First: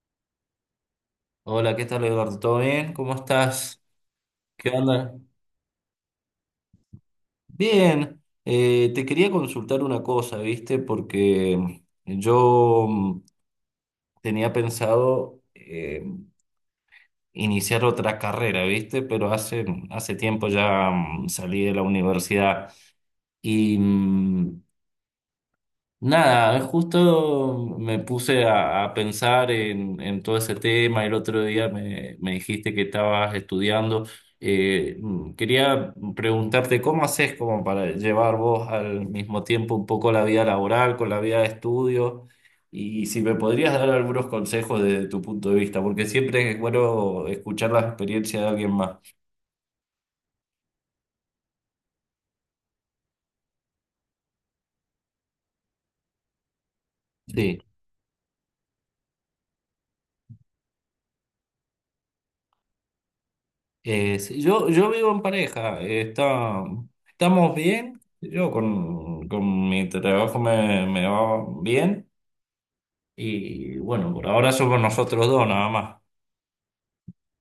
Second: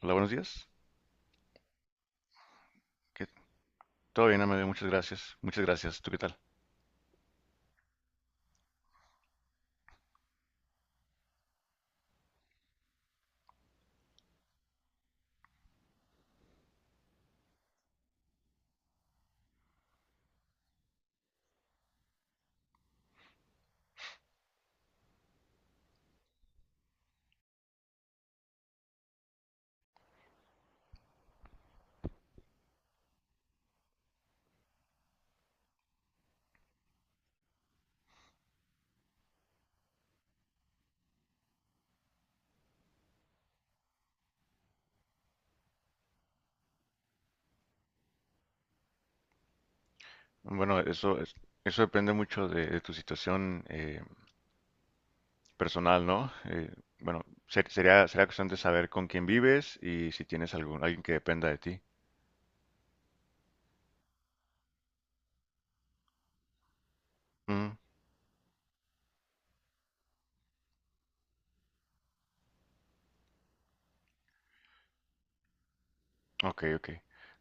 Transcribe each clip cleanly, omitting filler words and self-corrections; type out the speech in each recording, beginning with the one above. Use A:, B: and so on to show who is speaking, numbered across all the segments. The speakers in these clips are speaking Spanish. A: Hola, buenos días.
B: Hola, ¿qué tal Eduardo? ¿Todo bien? ¿Cómo
A: ¿Qué-
B: estás?
A: Todo bien, Amelia,
B: ¿Qué
A: muchas
B: onda?
A: gracias. Muchas gracias. ¿Tú qué tal?
B: Bien, te quería consultar una cosa, ¿viste? Porque yo tenía pensado iniciar otra carrera, ¿viste? Pero hace tiempo ya, salí de la universidad y nada, justo me puse a pensar en todo ese tema. El otro día me dijiste que estabas estudiando. Quería preguntarte cómo haces como para llevar vos al mismo tiempo un poco la vida laboral con la vida de estudio, y si me podrías dar algunos consejos desde tu punto de vista, porque siempre es bueno escuchar la experiencia de alguien más.
A: Bueno, eso depende mucho de tu situación personal, ¿no? Bueno,
B: Sí.
A: sería cuestión de saber con quién vives y si tienes alguien que dependa de ti.
B: Sí, yo vivo en pareja, estamos
A: Mm,
B: bien, yo con mi trabajo me va bien, y bueno, por ahora somos nosotros dos nada más.
A: ok, ok.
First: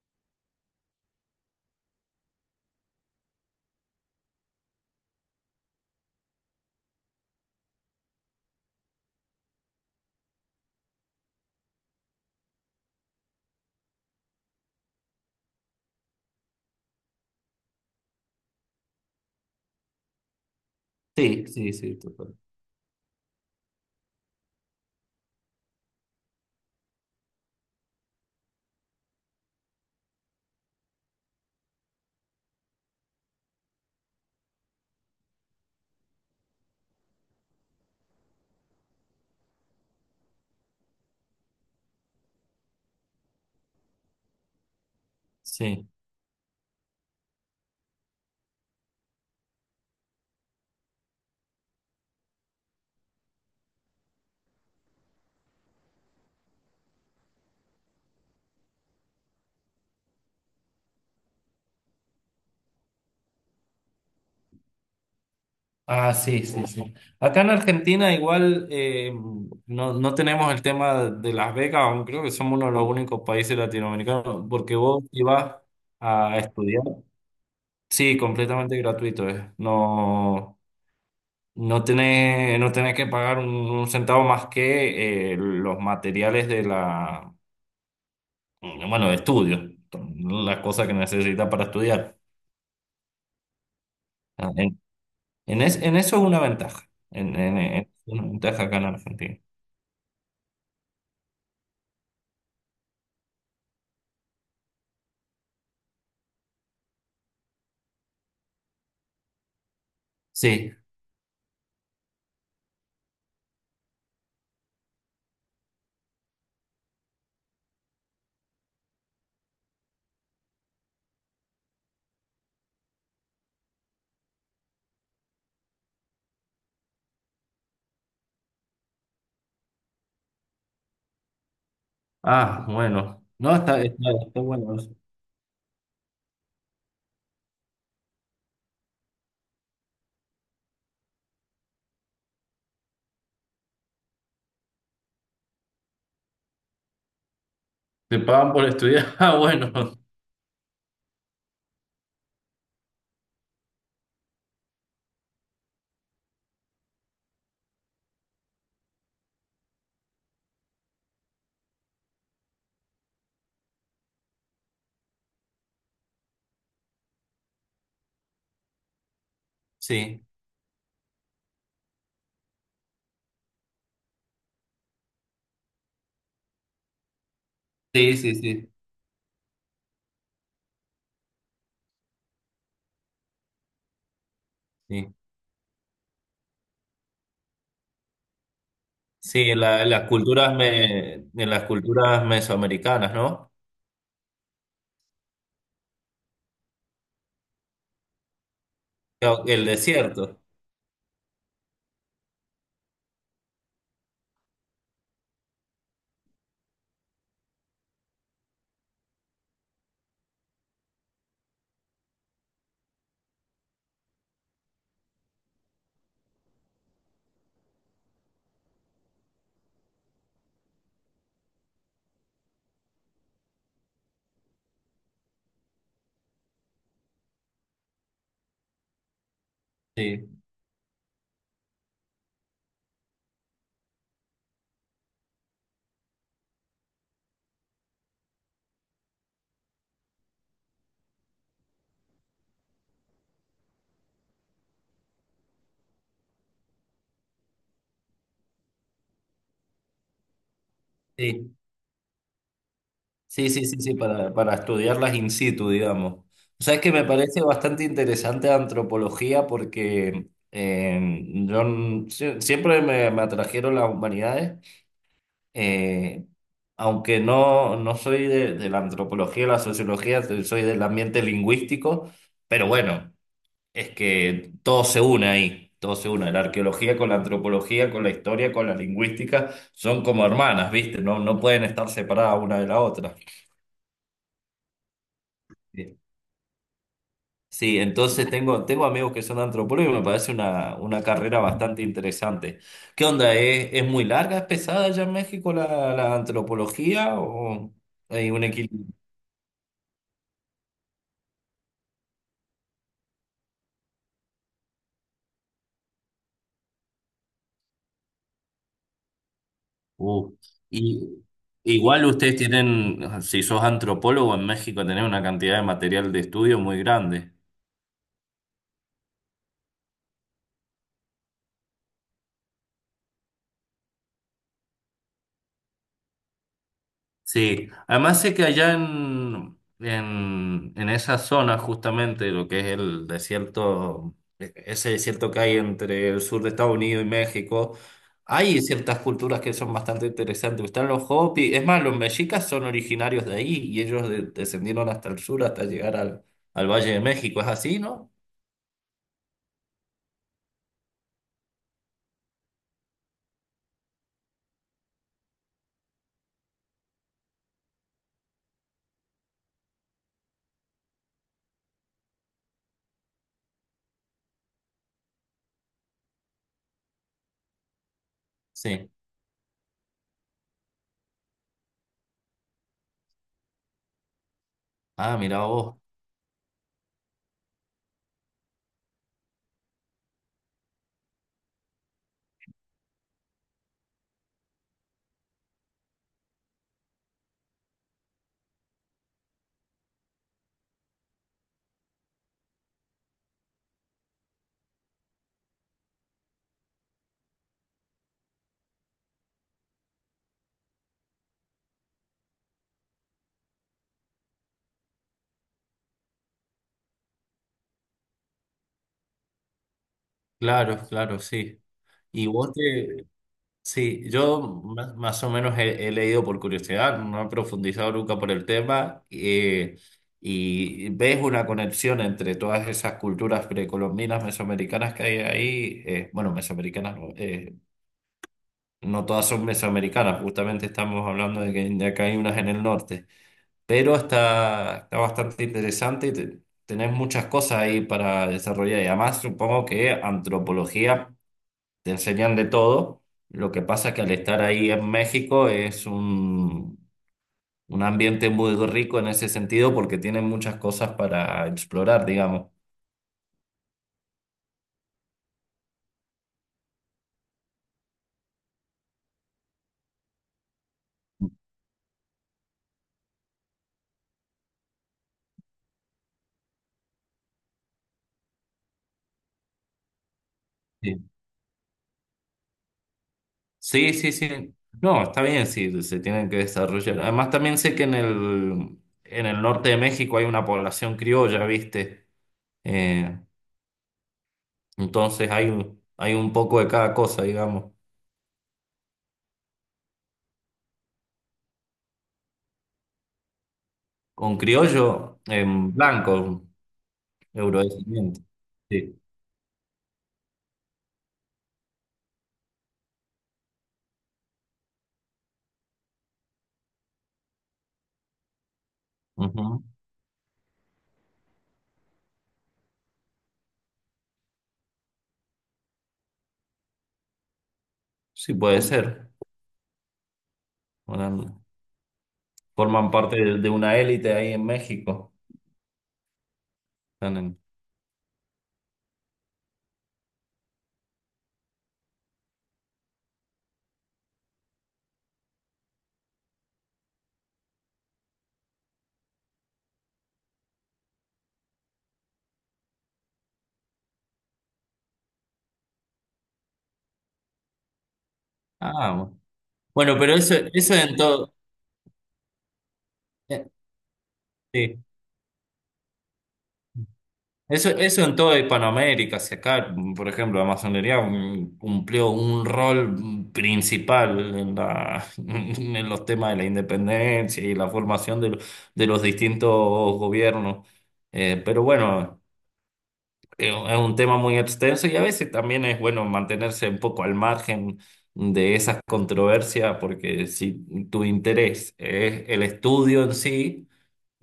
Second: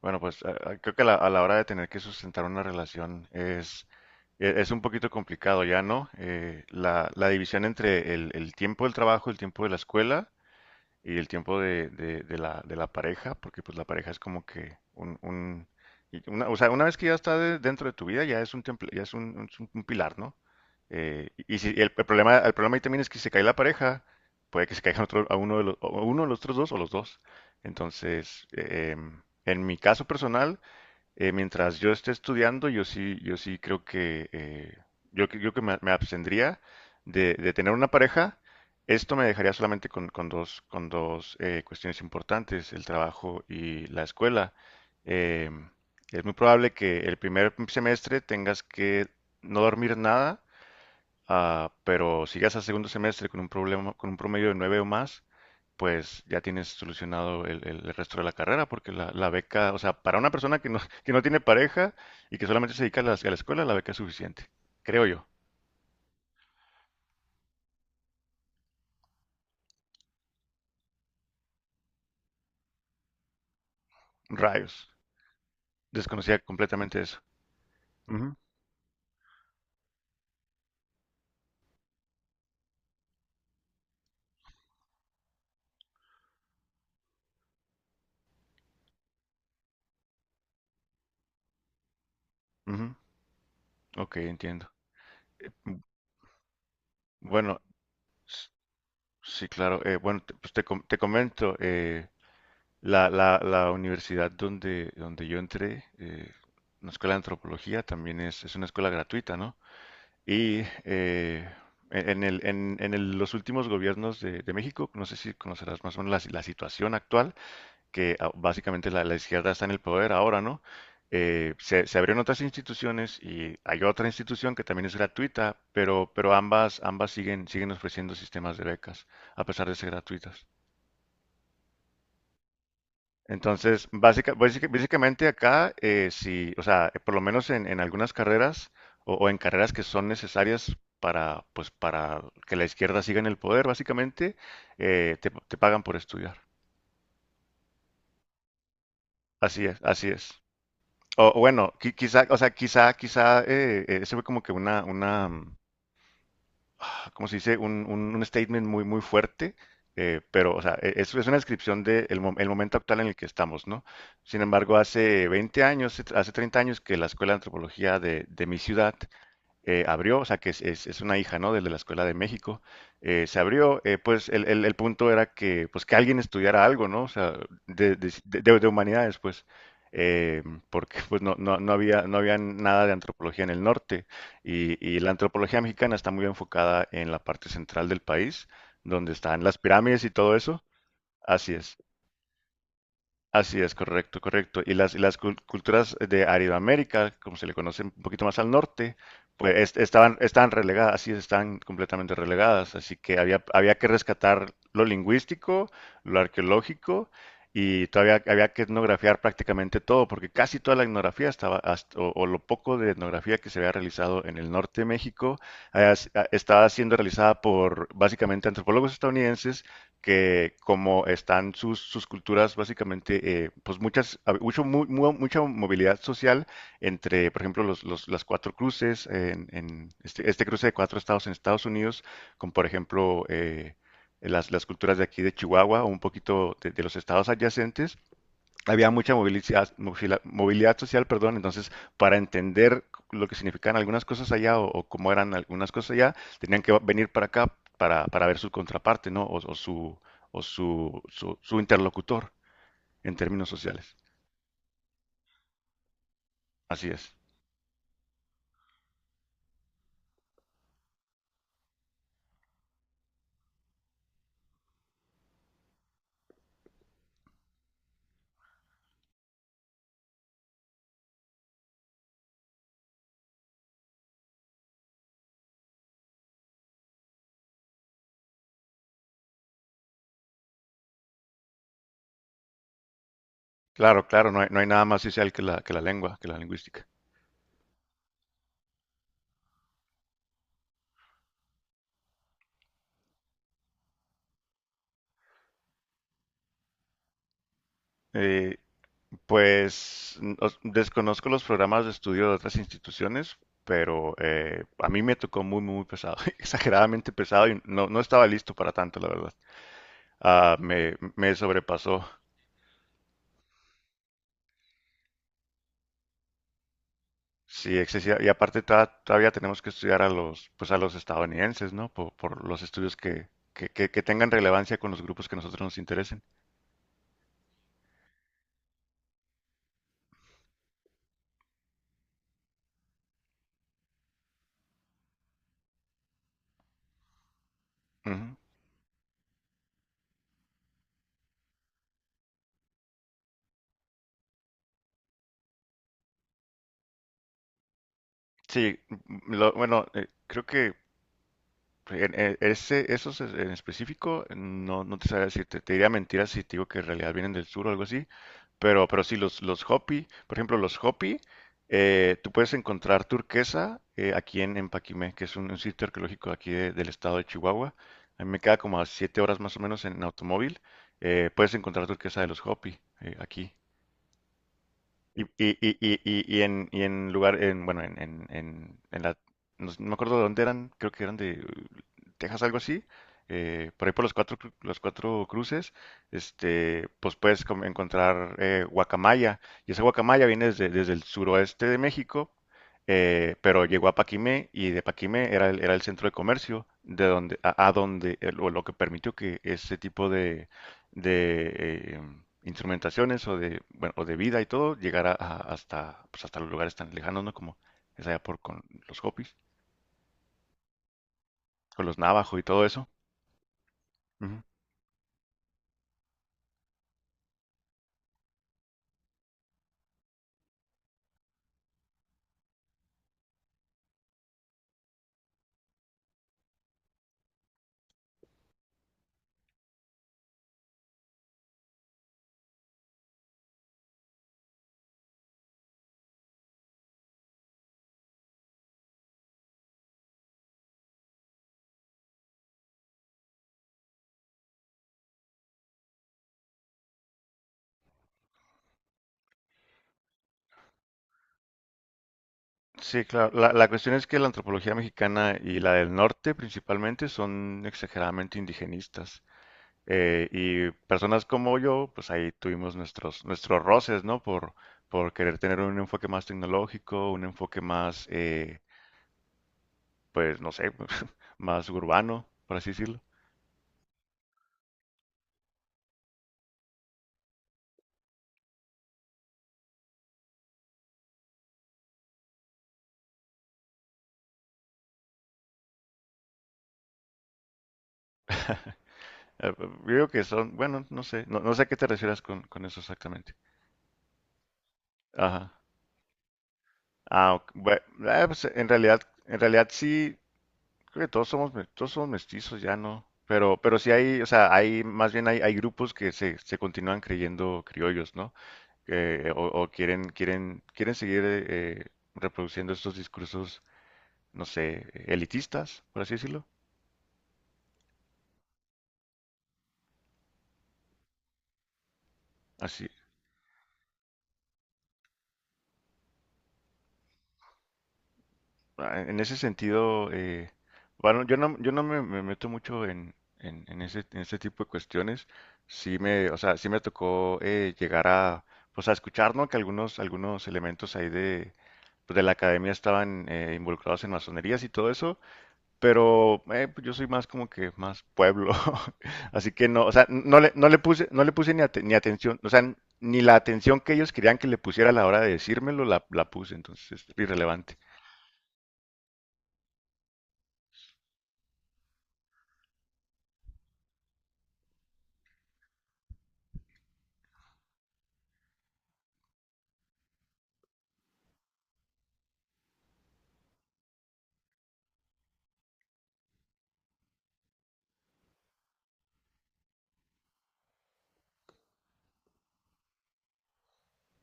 A: Bueno, pues creo que a la hora de tener que sustentar una relación es, es un poquito complicado ya, ¿no? La división entre el tiempo del trabajo, el tiempo de la escuela y el tiempo de la pareja, porque pues la pareja es como que y una, o sea, una vez que ya está dentro de tu vida, ya es un un pilar, ¿no?
B: Sí,
A: Y si
B: sí,
A: el
B: sí, total.
A: problema, el problema ahí también es que si se cae la pareja, puede que se caiga otro, a uno de los otros dos o los dos. Entonces, en mi caso personal, mientras yo esté estudiando, yo sí creo que yo que me abstendría de tener una pareja. Esto me dejaría solamente con dos cuestiones importantes, el trabajo y la escuela. Em,
B: Sí.
A: es muy probable que el primer semestre tengas que no dormir nada. Ah, pero si llegas al segundo semestre con un problema, con un promedio de 9 o más, pues ya tienes solucionado el resto de la carrera, porque la beca, o sea, para una persona que no, que no tiene pareja y que solamente se dedica a la escuela, la beca es suficiente, creo yo.
B: Ah, sí, sí, sí. Acá en Argentina igual, no, no tenemos el tema de las becas, aunque creo que somos uno de los únicos países latinoamericanos, porque
A: Rayos,
B: vos ibas a
A: desconocía
B: estudiar.
A: completamente eso.
B: Sí,
A: Ujú,
B: completamente gratuito, es. No. No tenés, no tenés que pagar un centavo más que los materiales de la, bueno, de estudio, las cosas que necesitas para estudiar.
A: ujú, ok,
B: Ah,
A: entiendo.
B: En, en
A: Mm,
B: es- en eso es una ventaja,
A: Bueno,
B: una
A: s-
B: ventaja acá en Argentina.
A: sí, claro. Bueno, te comento, la universidad donde yo entré, una escuela de antropología, también es una escuela gratuita, ¿no? Y
B: Sí.
A: en el- los últimos gobiernos de México, no sé si conocerás más o menos la situación actual, que ah, básicamente la izquierda está en el poder ahora, ¿no? Se abrieron otras instituciones y hay otra institución que también es gratuita, pero ambas siguen, siguen ofreciendo sistemas de becas, a pesar de ser gratuitas.
B: Ah, bueno. No,
A: Entonces,
B: está bueno eso.
A: básicamente acá, si, o sea, por lo menos en algunas carreras o en carreras que son necesarias para, pues, para que la izquierda siga en el poder, básicamente, te pagan por estudiar.
B: Te pagan por estudiar. Ah,
A: Así
B: bueno.
A: es, así es. O bueno, quizá, o sea, quizá, ese fue como que una, ¿cómo se dice? Un statement muy, muy fuerte, pero, o sea, es una descripción del momento actual en el que estamos, ¿no? Sin embargo, hace 20 años, hace 30 años que la Escuela de Antropología de mi ciudad abrió,
B: Sí,
A: o sea que es, es una hija, ¿no? Del De la Escuela de México, se abrió, pues el punto era que, pues que alguien estudiara algo, ¿no? O sea,
B: sí, sí,
A: de
B: sí.
A: humanidades, pues, eh, porque pues no había, no había nada de antropología en el norte y la
B: Sí,
A: antropología mexicana está muy enfocada en la parte central del país, donde
B: sí,
A: están las
B: en
A: pirámides
B: las
A: y todo eso,
B: en
A: así
B: las
A: es.
B: culturas mesoamericanas, ¿no?
A: Así es, correcto, correcto. Y culturas de Aridoamérica, como se le conoce un poquito más al norte, pues
B: El desierto.
A: estaban relegadas, así es, estaban completamente relegadas. Así que había que rescatar lo lingüístico, lo arqueológico, y todavía había que etnografiar prácticamente todo, porque casi toda la etnografía estaba, o lo poco de etnografía que se había realizado en el norte de México, estaba siendo realizada por básicamente antropólogos estadounidenses que como están sus culturas, básicamente, pues muchas, a- mucho, mu- mu- mucha movilidad social entre, por ejemplo, las cuatro cruces,
B: Sí.
A: este cruce de cuatro estados en Estados Unidos, con, por ejemplo, las culturas de aquí de Chihuahua o un poquito de los estados adyacentes, había mucha movilidad, movilidad social, perdón, entonces para entender lo que significaban algunas cosas allá o cómo eran algunas cosas allá, tenían que venir para acá para ver su contraparte, ¿no? O
B: Sí.
A: su interlocutor en términos
B: Sí, sí, sí, sí,
A: sociales.
B: para estudiarlas in situ, digamos. O sea, es
A: Así
B: que me
A: es.
B: parece bastante interesante antropología, porque siempre me atrajeron las humanidades, eh, aunque no, no soy de la antropología, la sociología, soy del ambiente lingüístico, pero bueno, es que todo se une ahí, todo se une, la arqueología con la antropología, con la historia, con la lingüística, son como hermanas, ¿viste? No, no pueden estar separadas una de la otra.
A: Claro, claro, no hay nada más social que la lengua, que la lingüística.
B: Sí, entonces tengo, tengo amigos que son antropólogos y me parece una carrera bastante interesante. ¿Qué onda? Es muy larga, es pesada allá en México la, la antropología o hay un
A: Eh,
B: equilibrio?
A: Pues desconozco los programas de estudio de otras instituciones, pero a mí me tocó muy pesado, exageradamente pesado y no, no estaba listo para tanto, la verdad.
B: Uh,
A: Ah,
B: y
A: me
B: igual
A: sobrepasó.
B: ustedes tienen, si sos antropólogo en México, tenés una cantidad de material de estudio muy grande.
A: Sí, excesiva. Y aparte todavía tenemos que estudiar a los, pues a los estadounidenses, ¿no? Por los estudios que tengan relevancia con los grupos que a nosotros nos interesen.
B: Sí, además sé que allá en esa zona, justamente lo que es el desierto, ese desierto que hay entre el sur de Estados Unidos y México,
A: Ujú.
B: hay ciertas culturas que son bastante interesantes. Están los Hopi, es más, los mexicas son originarios de ahí y ellos descendieron hasta el sur hasta llegar al, al Valle de México, ¿es así, no?
A: Sí, bueno, creo que ese, en específico, no, no te sabría decir, te diría mentiras si te digo que en realidad vienen del sur o algo así, pero sí, los Hopi, por ejemplo, los Hopi, tú puedes encontrar turquesa aquí en Paquimé, que es un sitio arqueológico aquí del estado de Chihuahua. A mí me queda como a
B: Sí.
A: 7 horas más o menos en automóvil, puedes encontrar turquesa de los Hopi aquí.
B: Ah, mira vos,
A: Y en lugar, en, bueno, en la, no me acuerdo de dónde eran, creo que eran de Texas, algo así, por ahí por los cuatro, cru- los cuatro cruces, este, pues puedes encontrar guacamaya, y esa guacamaya viene desde el suroeste de México, pero llegó a Paquimé, y de Paquimé era era el centro de comercio, de donde, a donde, o lo que permitió que ese tipo de instrumentaciones o de, bueno, o de vida y todo, llegar hasta, pues, hasta los lugares tan lejanos, ¿no? Como es allá por con los Hopis,
B: claro, claro, sí.
A: con los
B: ¿Y
A: Navajo y
B: vos
A: todo eso.
B: te, sí, yo
A: Ujú.
B: más, más o menos he, he leído por curiosidad, no he profundizado nunca por el tema, y ves una conexión entre todas esas culturas precolombinas, mesoamericanas que hay ahí, bueno, mesoamericanas, no, no todas son mesoamericanas, justamente estamos hablando de que de acá hay unas en el norte, pero está, está bastante interesante y tenés muchas cosas ahí para desarrollar, y además supongo que antropología te enseñan de todo. Lo que pasa es que al estar ahí en México es un ambiente muy rico en ese sentido porque tienen muchas cosas para explorar, digamos.
A: Sí, claro. La cuestión es que la antropología mexicana y la del norte principalmente son exageradamente indigenistas. Y personas como yo, pues ahí tuvimos nuestros roces, ¿no? Por querer tener un enfoque más tecnológico, un enfoque más, pues no sé,
B: Sí,
A: más urbano, por así decirlo.
B: sí, sí. Sí. No, está bien, sí, se tienen que desarrollar. Además, también sé que en el norte de México hay una población criolla, ¿viste? Eh, entonces hay, hay un poco de cada cosa, digamos.
A: Eh, creo que son, bueno, no sé, no sé a qué te refieras con eso exactamente.
B: Con criollo,
A: Ajá.
B: en blanco, un
A: Ah, ok,
B: eurodescendiente.
A: pues,
B: Sí.
A: en realidad sí, creo que todos somos, todos somos mestizos, ya no. Pero sí hay, o sea, hay, más bien hay, hay grupos que se continúan creyendo criollos, ¿no?
B: Ujú.
A: Quieren seguir reproduciendo estos discursos, no sé, elitistas, por así decirlo.
B: Sí, puede ser. Bueno,
A: Así,
B: forman parte de una élite ahí en México. Están en...
A: ah, en ese sentido, bueno, yo no me meto mucho en ese tipo de cuestiones. Sí me tocó llegar a, pues a escuchar, ¿no? Que algunos, algunos elementos ahí de, pues, de la academia estaban involucrados en masonerías y todo eso, pero pues, yo soy más como que más pueblo,
B: Ah, bueno.
A: así que no, o
B: Bueno,
A: sea,
B: pero eso,
A: no
B: eso
A: le
B: en
A: puse, no le
B: todo,
A: puse ni, ni atención, o sea, ni la
B: eh,
A: atención que ellos querían que le
B: sí.
A: pusiera a la hora de decírmelo la puse, entonces es
B: Eso,
A: irrelevante.
B: eso en toda Hispanoamérica, si acá, por ejemplo, la masonería cumplió un rol, principal en la, en los temas de la independencia y la formación de, de los distintos gobiernos. Pero bueno. Es un tema muy extenso y a veces también es bueno mantenerse un poco al margen de esas controversias, porque si tu interés es el estudio en sí,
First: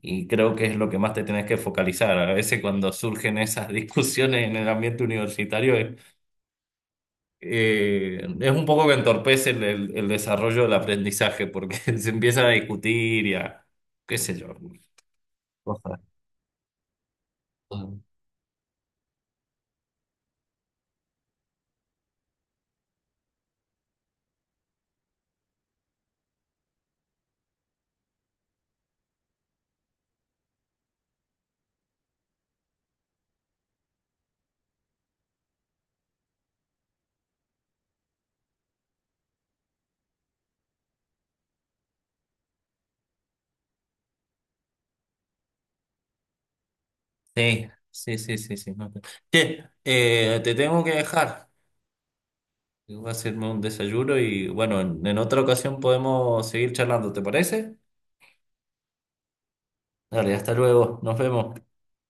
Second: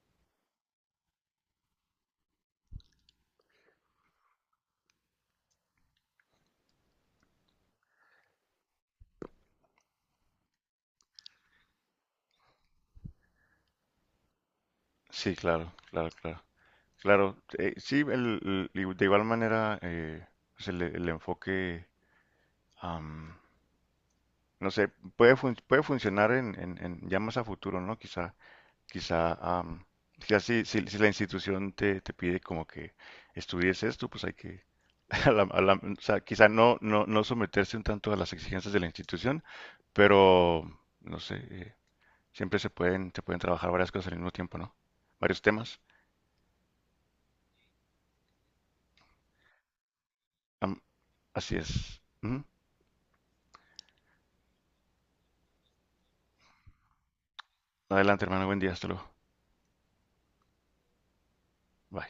B: y creo que es lo que más te tenés que focalizar. A veces cuando surgen esas discusiones en el ambiente universitario, es un poco que entorpece el desarrollo del aprendizaje, porque se empieza a discutir y a, qué sé yo,
A: Sí,
B: cosas.
A: claro. Claro, sí, de igual manera, pues el enfoque, am, no sé, puede, puede funcionar en ya más a futuro, ¿no? Quizá, quizá, am, quizá si la institución te pide como que estudies esto, pues hay que, a la- o sea, quizá no someterse un tanto a las exigencias de la institución, pero, no sé, siempre se pueden trabajar varias cosas al mismo tiempo, ¿no? Varios temas.
B: Sí, sí, sí, sí, sí. no te- Che, te tengo que dejar.
A: Así es. Ujú.
B: Voy a hacerme un desayuno y bueno, en otra ocasión podemos seguir charlando, ¿te parece?
A: Adelante, hermano. Buen día. Hasta luego.
B: Dale, hasta luego, nos vemos.
A: Bye.